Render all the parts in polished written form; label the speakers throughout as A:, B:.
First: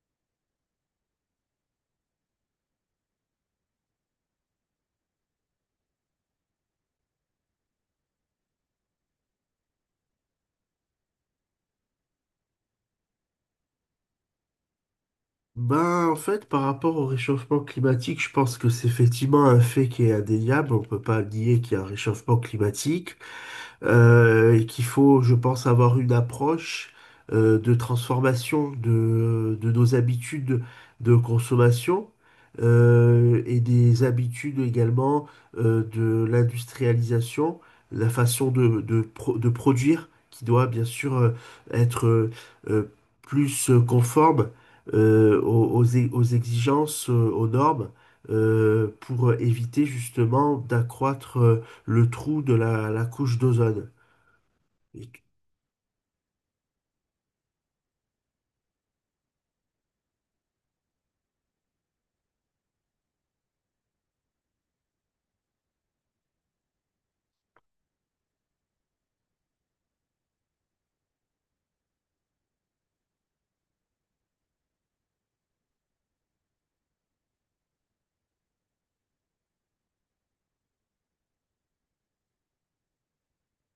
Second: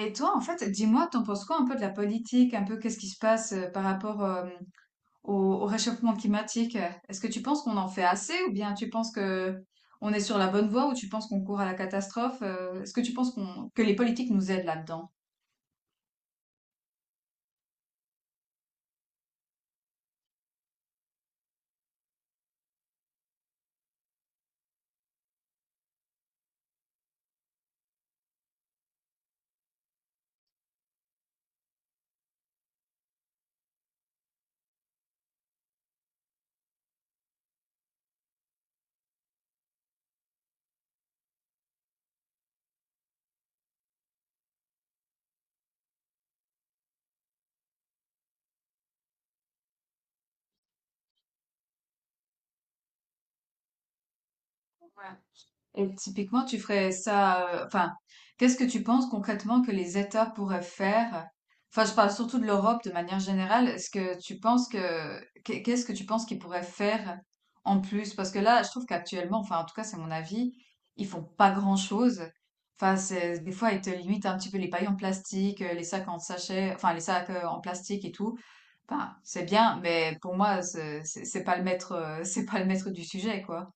A: Et toi, en fait, dis-moi, t'en penses quoi un peu de la politique, un peu qu'est-ce qui se passe par rapport au, au réchauffement climatique? Est-ce que tu penses qu'on en fait assez ou bien tu penses que on est sur la bonne voie ou tu penses qu'on court à la catastrophe? Est-ce que tu penses que les politiques nous aident là-dedans?
B: Ben, en fait, par rapport au réchauffement climatique, je pense que c'est effectivement un fait qui est indéniable. On peut pas nier qu'il y a un réchauffement climatique et qu'il faut, je pense, avoir une approche de transformation de nos habitudes de consommation et des habitudes également de l'industrialisation, la façon de produire qui doit bien sûr être euh, plus conforme aux exigences, aux normes, pour éviter justement d'accroître le trou de la couche d'ozone.
A: Ouais.
B: Et
A: Et typiquement, tu ferais ça, enfin, qu'est-ce que tu penses concrètement que les États pourraient faire? Enfin, je parle surtout de l'Europe de manière générale. Est-ce que tu penses que, qu'est-ce que tu penses qu'ils pourraient faire en plus? Parce que là, je trouve qu'actuellement, enfin, en tout cas, c'est mon avis, ils font pas grand-chose. Enfin, c'est, des fois, ils te limitent un petit peu les pailles en plastique, les sacs en sachet, enfin, les sacs en plastique et tout. Enfin, c'est bien, mais pour moi, c'est pas le maître, c'est pas le maître du sujet, quoi.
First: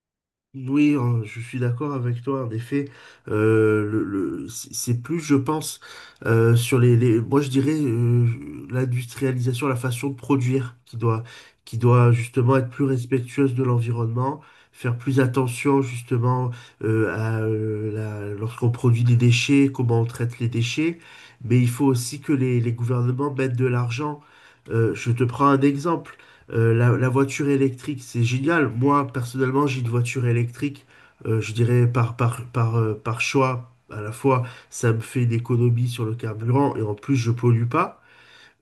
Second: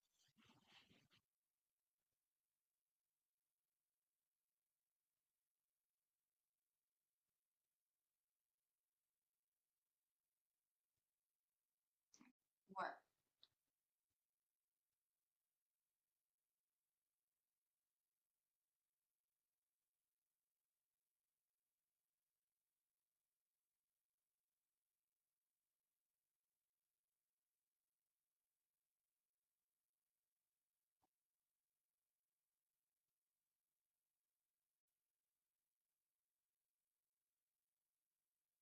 B: Oui, hein, je suis d'accord avec toi. En effet, c'est plus, je pense, sur moi je dirais l'industrialisation, la façon de produire qui doit justement être plus
A: Ouais.
B: respectueuse de l'environnement, faire plus attention justement lorsqu'on produit des déchets, comment on traite les déchets. Mais il faut aussi que les gouvernements mettent de l'argent. Je te prends un exemple. La voiture électrique, c'est génial. Moi, personnellement, j'ai une voiture électrique, je dirais par choix. À la fois, ça me fait une économie sur le carburant et en plus, je pollue pas.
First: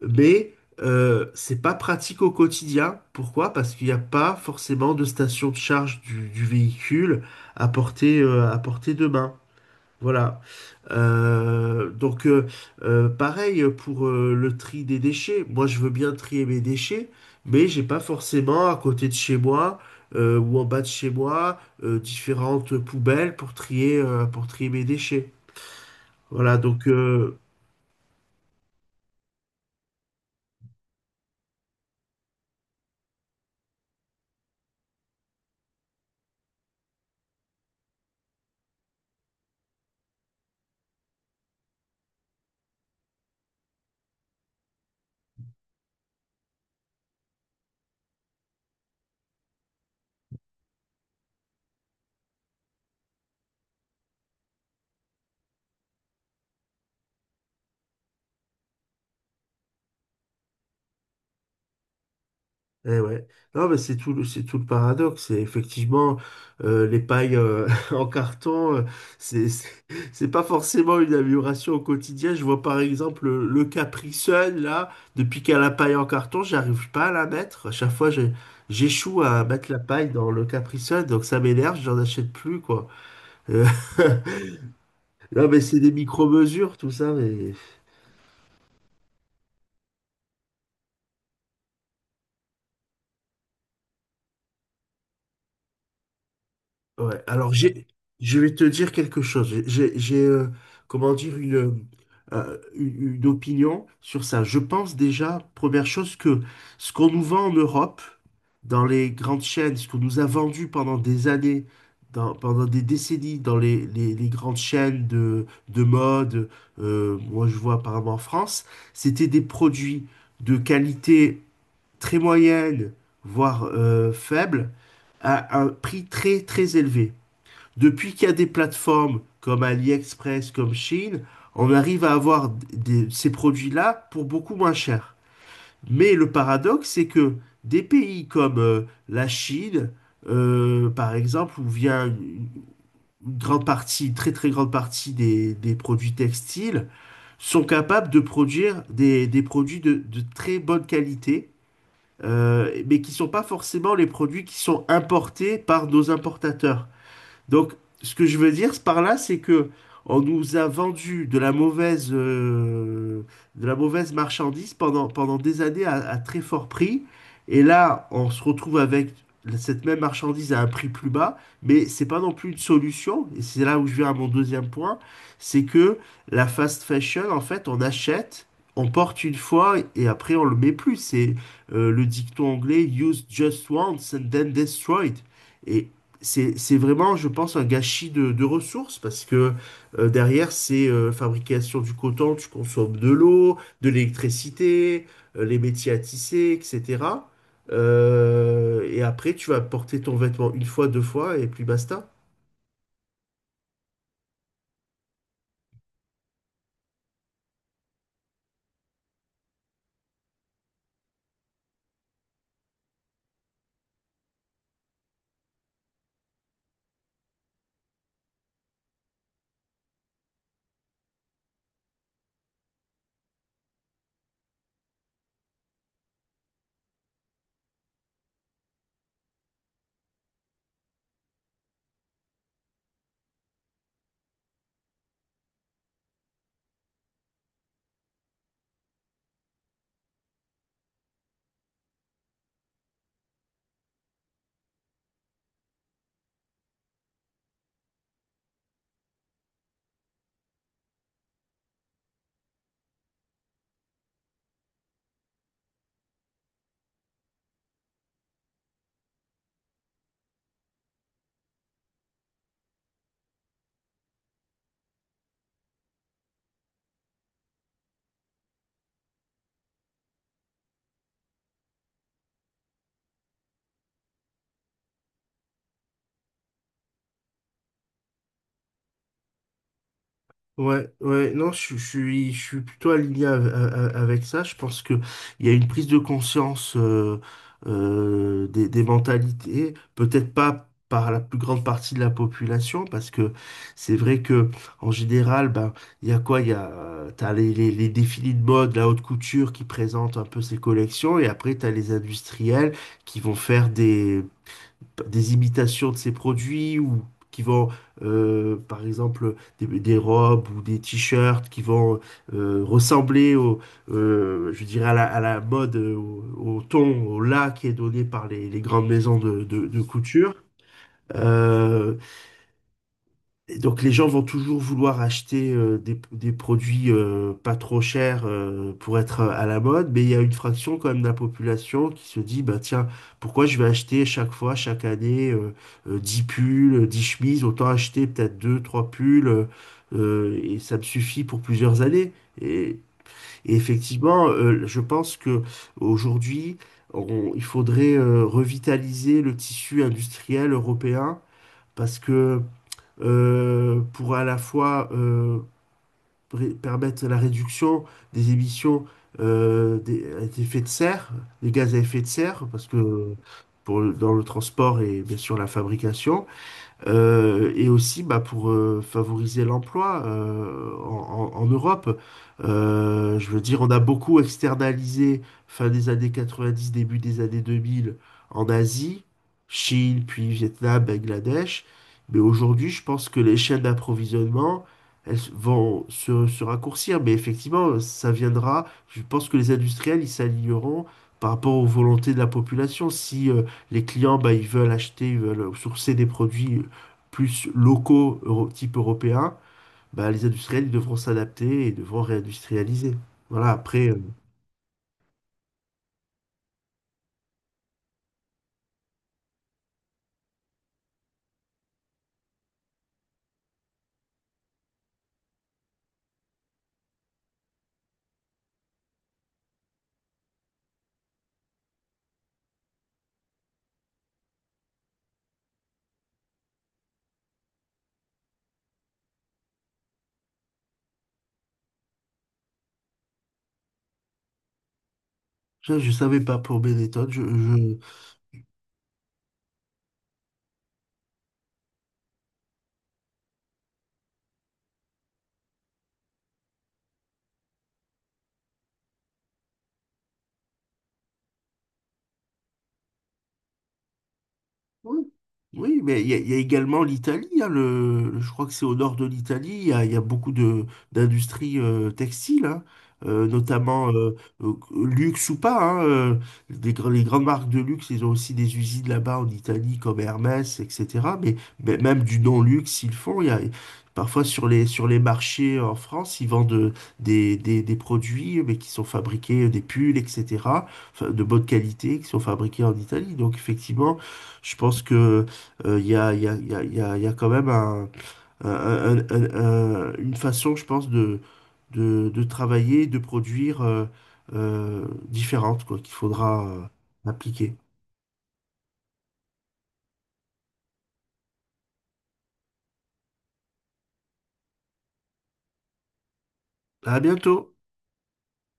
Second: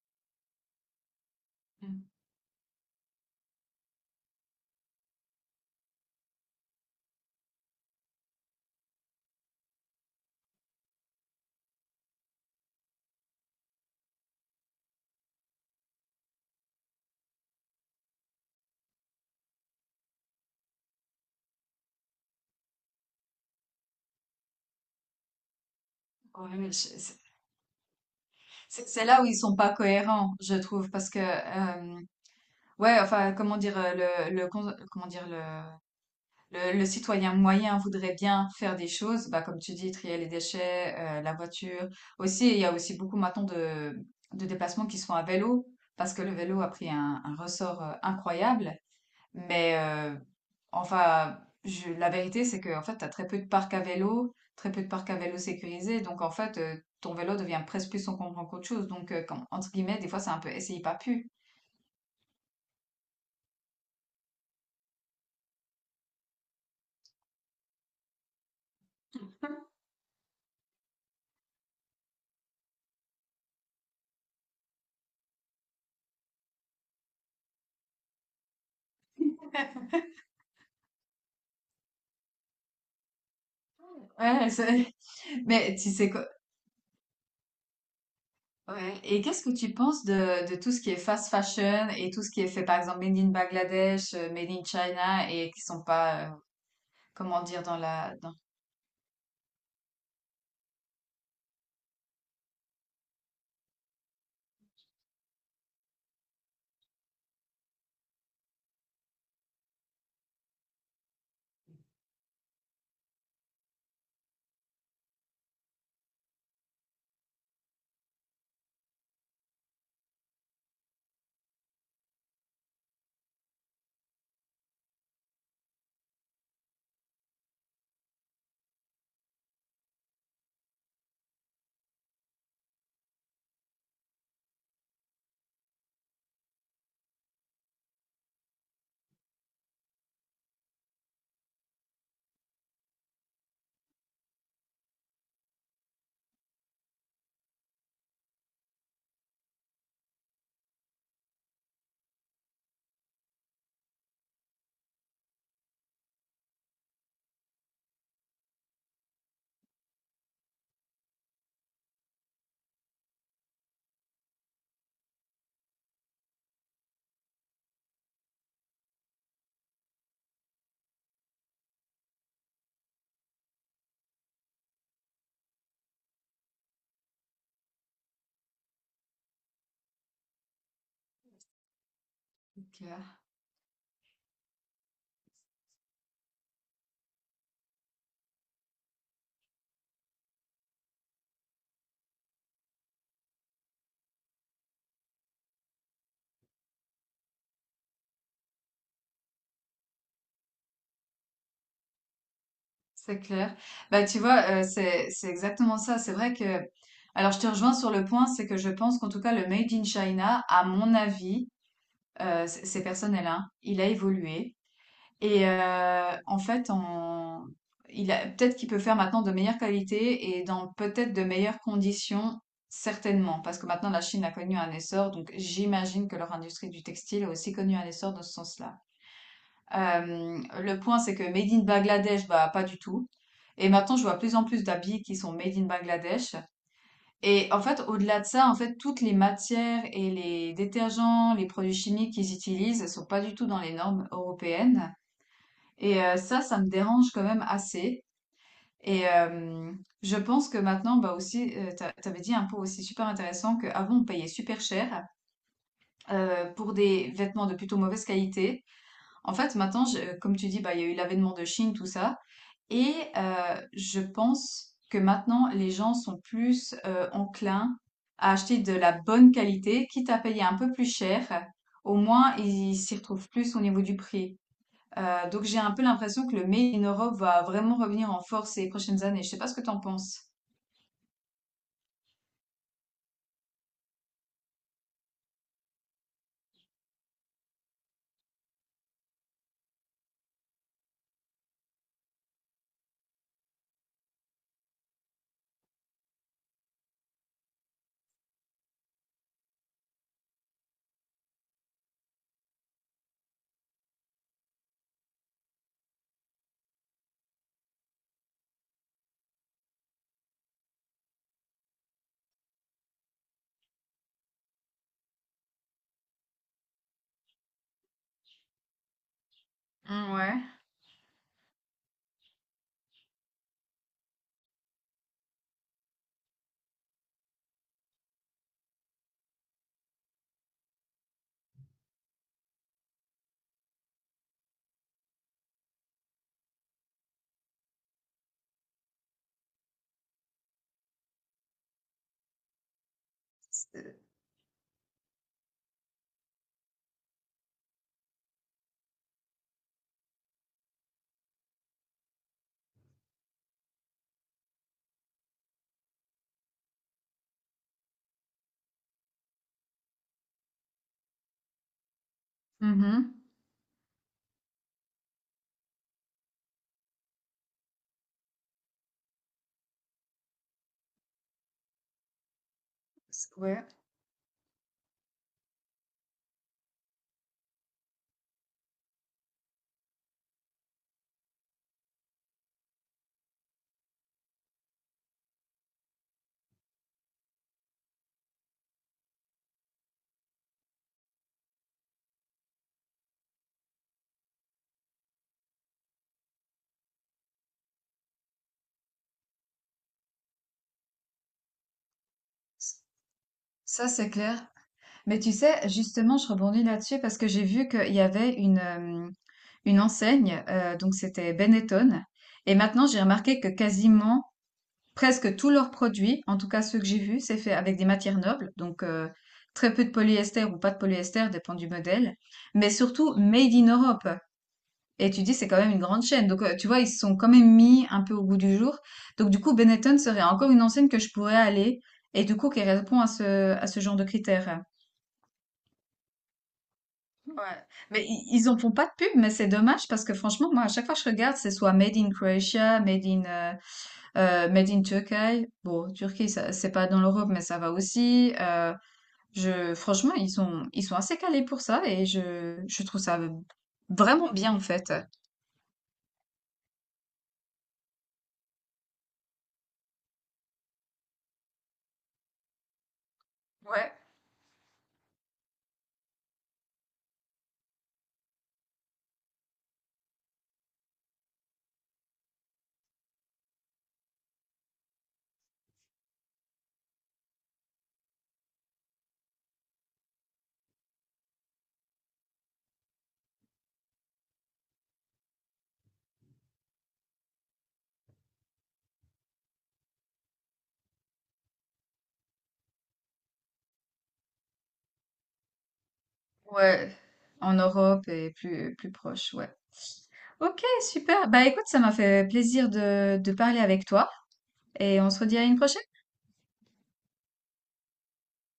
B: Mais c'est pas
A: Mm.
B: pratique au quotidien. Pourquoi? Parce qu'il n'y a pas forcément de station de charge du véhicule à portée de main. Voilà. Donc, pareil pour le tri des déchets. Moi, je veux bien trier mes déchets, mais j'ai pas forcément à côté de chez moi ou en bas de chez moi différentes poubelles pour trier mes déchets.
A: Ouais,
B: Voilà.
A: C'est là où ils sont pas cohérents, je trouve, parce que ouais, enfin, comment dire, comment dire, le citoyen moyen voudrait bien faire des choses, bah comme tu dis, trier les déchets, la voiture. Aussi, il y a aussi beaucoup maintenant de déplacements qui sont à vélo, parce que le vélo a pris un ressort incroyable. Mais enfin, la vérité, c'est que en fait, tu as très peu de parcs à vélo, très peu de parcs à vélo sécurisés. Donc, en fait, ton vélo devient presque plus encombrant qu'autre chose. Donc, entre guillemets, des fois, c'est un peu essaye pas pu.
B: Eh ouais. Non, mais c'est tout, c'est tout le paradoxe. C'est effectivement les pailles en carton, c'est c'est c'est pas forcément une amélioration au quotidien. Je vois par exemple le Capri Sun, là, depuis qu'à la paille en carton, j'arrive pas à la mettre. À chaque fois, j'échoue à mettre la paille dans le Capri Sun, donc ça m'énerve, j'en achète plus, quoi. Euh,
A: Ouais,
B: non, mais
A: mais
B: c'est
A: tu
B: des
A: sais quoi?
B: micro-mesures, tout ça, mais.
A: Ouais. Et qu'est-ce que tu penses de tout ce qui est fast fashion et tout ce qui est fait, par exemple, made in Bangladesh, made in China et qui sont pas,
B: Ouais,
A: comment
B: alors
A: dire, dans,
B: je vais te dire quelque chose. Comment dire, une opinion sur ça. Je pense déjà, première chose, que ce qu'on nous vend en Europe, dans les grandes chaînes, ce qu'on nous a vendu pendant des années, pendant des décennies, dans les grandes chaînes de mode, moi je vois apparemment en France, c'était des produits de qualité très moyenne, voire faible, à un prix très très élevé. Depuis qu'il y a des plateformes comme AliExpress, comme Shein, on arrive à avoir ces produits-là pour beaucoup moins cher. Mais le paradoxe, c'est que des pays comme la Chine, par exemple, où vient une grande partie, une très très grande partie des produits textiles, sont capables de produire des produits de très bonne qualité, mais qui ne sont pas forcément les produits qui sont importés par nos importateurs. Donc, ce que je veux dire par là, c'est que on nous a vendu de la mauvaise marchandise pendant des années à très fort prix. Et là, on se retrouve avec cette même marchandise à un prix plus bas, mais c'est pas non plus une solution. Et c'est là où je viens à mon deuxième point, c'est que la fast fashion, en fait, on achète, on porte une fois et après on le met plus. C'est le dicton
A: le
B: anglais
A: truc,
B: Use just once and then destroy it. Et c'est vraiment, je pense, un gâchis de ressources parce que derrière, c'est fabrication du coton, tu consommes de l'eau, de l'électricité, les métiers à tisser, etc. Et après, tu vas porter ton vêtement une fois, deux fois, et puis basta.
A: C'est clair. Bah, tu vois, c'est exactement ça. C'est vrai que alors je te rejoins sur le point, c'est que je pense qu'en tout cas le made in China, à mon avis, c'est personnel, hein, il a évolué et en fait en il a peut-être qu'il peut faire maintenant de meilleure qualité et dans peut-être de meilleures conditions, certainement. Parce que maintenant la Chine a connu un essor, donc j'imagine que leur industrie du textile a aussi connu un essor dans ce sens-là. Le point, c'est que made in Bangladesh, bah, pas du tout. Et maintenant, je vois plus en plus d'habits qui sont made in Bangladesh. Et en fait, au-delà de ça, en fait, toutes les matières et les détergents, les produits chimiques qu'ils utilisent sont pas du tout dans les normes européennes. Et ça, ça me dérange quand même assez. Et je pense que maintenant, bah aussi, tu avais dit un point aussi super intéressant qu'avant, on payait super cher pour des vêtements de plutôt mauvaise qualité. En fait, maintenant, comme tu dis, bah, il y a eu l'avènement de Chine, tout ça. Et je pense que maintenant, les gens sont plus enclins à acheter de la bonne qualité, quitte à payer un peu plus cher. Au moins, ils s'y retrouvent plus au niveau du prix. Donc, j'ai un peu l'impression que le made in Europe va vraiment revenir en force ces prochaines années. Je sais pas ce que t'en penses.
B: Ouais, ouais, non, je suis plutôt aligné avec ça. Je pense que il y a une prise de conscience des mentalités, peut-être pas par la plus grande partie de la population, parce que c'est vrai que en général, ben, il y a quoi? T'as les défilés de mode, la haute couture qui présente un peu ses collections, et après t'as les industriels qui vont faire des imitations de ces produits ou qui vont, par exemple, des robes ou des t-shirts qui vont ressembler je dirais à la mode, au ton, au là qui est donné par les grandes maisons de
A: Mm,
B: couture.
A: ouais.
B: Euh, et donc les gens vont toujours vouloir acheter des produits pas trop chers pour être à la mode, mais il y a une fraction quand même de la population qui se dit, bah tiens, pourquoi je vais acheter chaque fois, chaque année, 10 pulls, 10 chemises, autant acheter peut-être 2 3 pulls, et ça me suffit pour plusieurs années. Et, et effectivement, je pense que aujourd'hui, il faudrait revitaliser le tissu industriel européen parce que pour à la fois permettre la réduction des émissions des effets de serre, des gaz à effet de serre, parce que
A: Mhm.
B: dans le transport et bien sûr la fabrication. Et aussi bah, pour favoriser l'emploi en Europe. Je veux dire,
A: Ouais.
B: on a beaucoup externalisé fin des années 90, début des années 2000 en Asie, Chine, puis Vietnam, Bangladesh. Mais aujourd'hui, je pense que les chaînes d'approvisionnement, elles vont se raccourcir. Mais effectivement, ça viendra. Je pense que les industriels, ils s'aligneront par rapport aux volontés de la population. Si les clients, bah, ils veulent acheter, ils veulent sourcer des produits plus locaux, type européen, bah, les industriels ils devront s'adapter et devront réindustrialiser. Voilà,
A: Ça,
B: après,
A: c'est clair. Mais tu sais, justement, je rebondis là-dessus parce que j'ai vu qu'il y avait une enseigne, donc c'était Benetton. Et maintenant, j'ai remarqué que quasiment, presque tous leurs produits, en tout cas ceux que j'ai vus, c'est fait avec des matières nobles, donc très peu de polyester ou pas de polyester, dépend du modèle, mais surtout made in Europe. Et tu dis, c'est quand même une grande chaîne. Donc, tu vois, ils se sont quand même mis un peu au goût du jour. Donc, du coup, Benetton serait encore une enseigne que je pourrais aller et du coup, qui répond à ce genre de critères.
B: ça, je ne savais pas pour Benetton.
A: Ouais. Mais ils en font pas de pub, mais c'est dommage parce que franchement, moi, à chaque fois que je regarde, c'est soit made in Croatia, made in Turkey. Bon, Turquie, c'est pas dans l'Europe, mais ça va aussi. Franchement, ils sont assez calés pour ça et je trouve ça vraiment bien en fait.
B: Oui, oui, mais il y a également l'Italie. Hein, je crois que c'est au nord de l'Italie. Il y a beaucoup de d'industries textiles, hein, notamment
A: Ouais,
B: luxe ou pas. Hein, les grandes marques de luxe, ils ont aussi des usines là-bas en Italie, comme Hermès, etc. Mais même du non-luxe, ils le font. Parfois sur les marchés en France, ils vendent des produits mais qui sont fabriqués, des pulls, etc. enfin, de bonne qualité, qui sont fabriqués en Italie. Donc effectivement. Je pense que il y a, il y a, il y a, il y a y a quand même un- un- un- une façon, je pense, de travailler, de produire différente, quoi, qu'il faudra
A: ouais. En
B: appliquer.
A: Europe et plus, plus proche, ouais. Ok, super. Bah écoute, ça m'a fait plaisir de parler avec toi et on se redit à une prochaine.
B: À bientôt!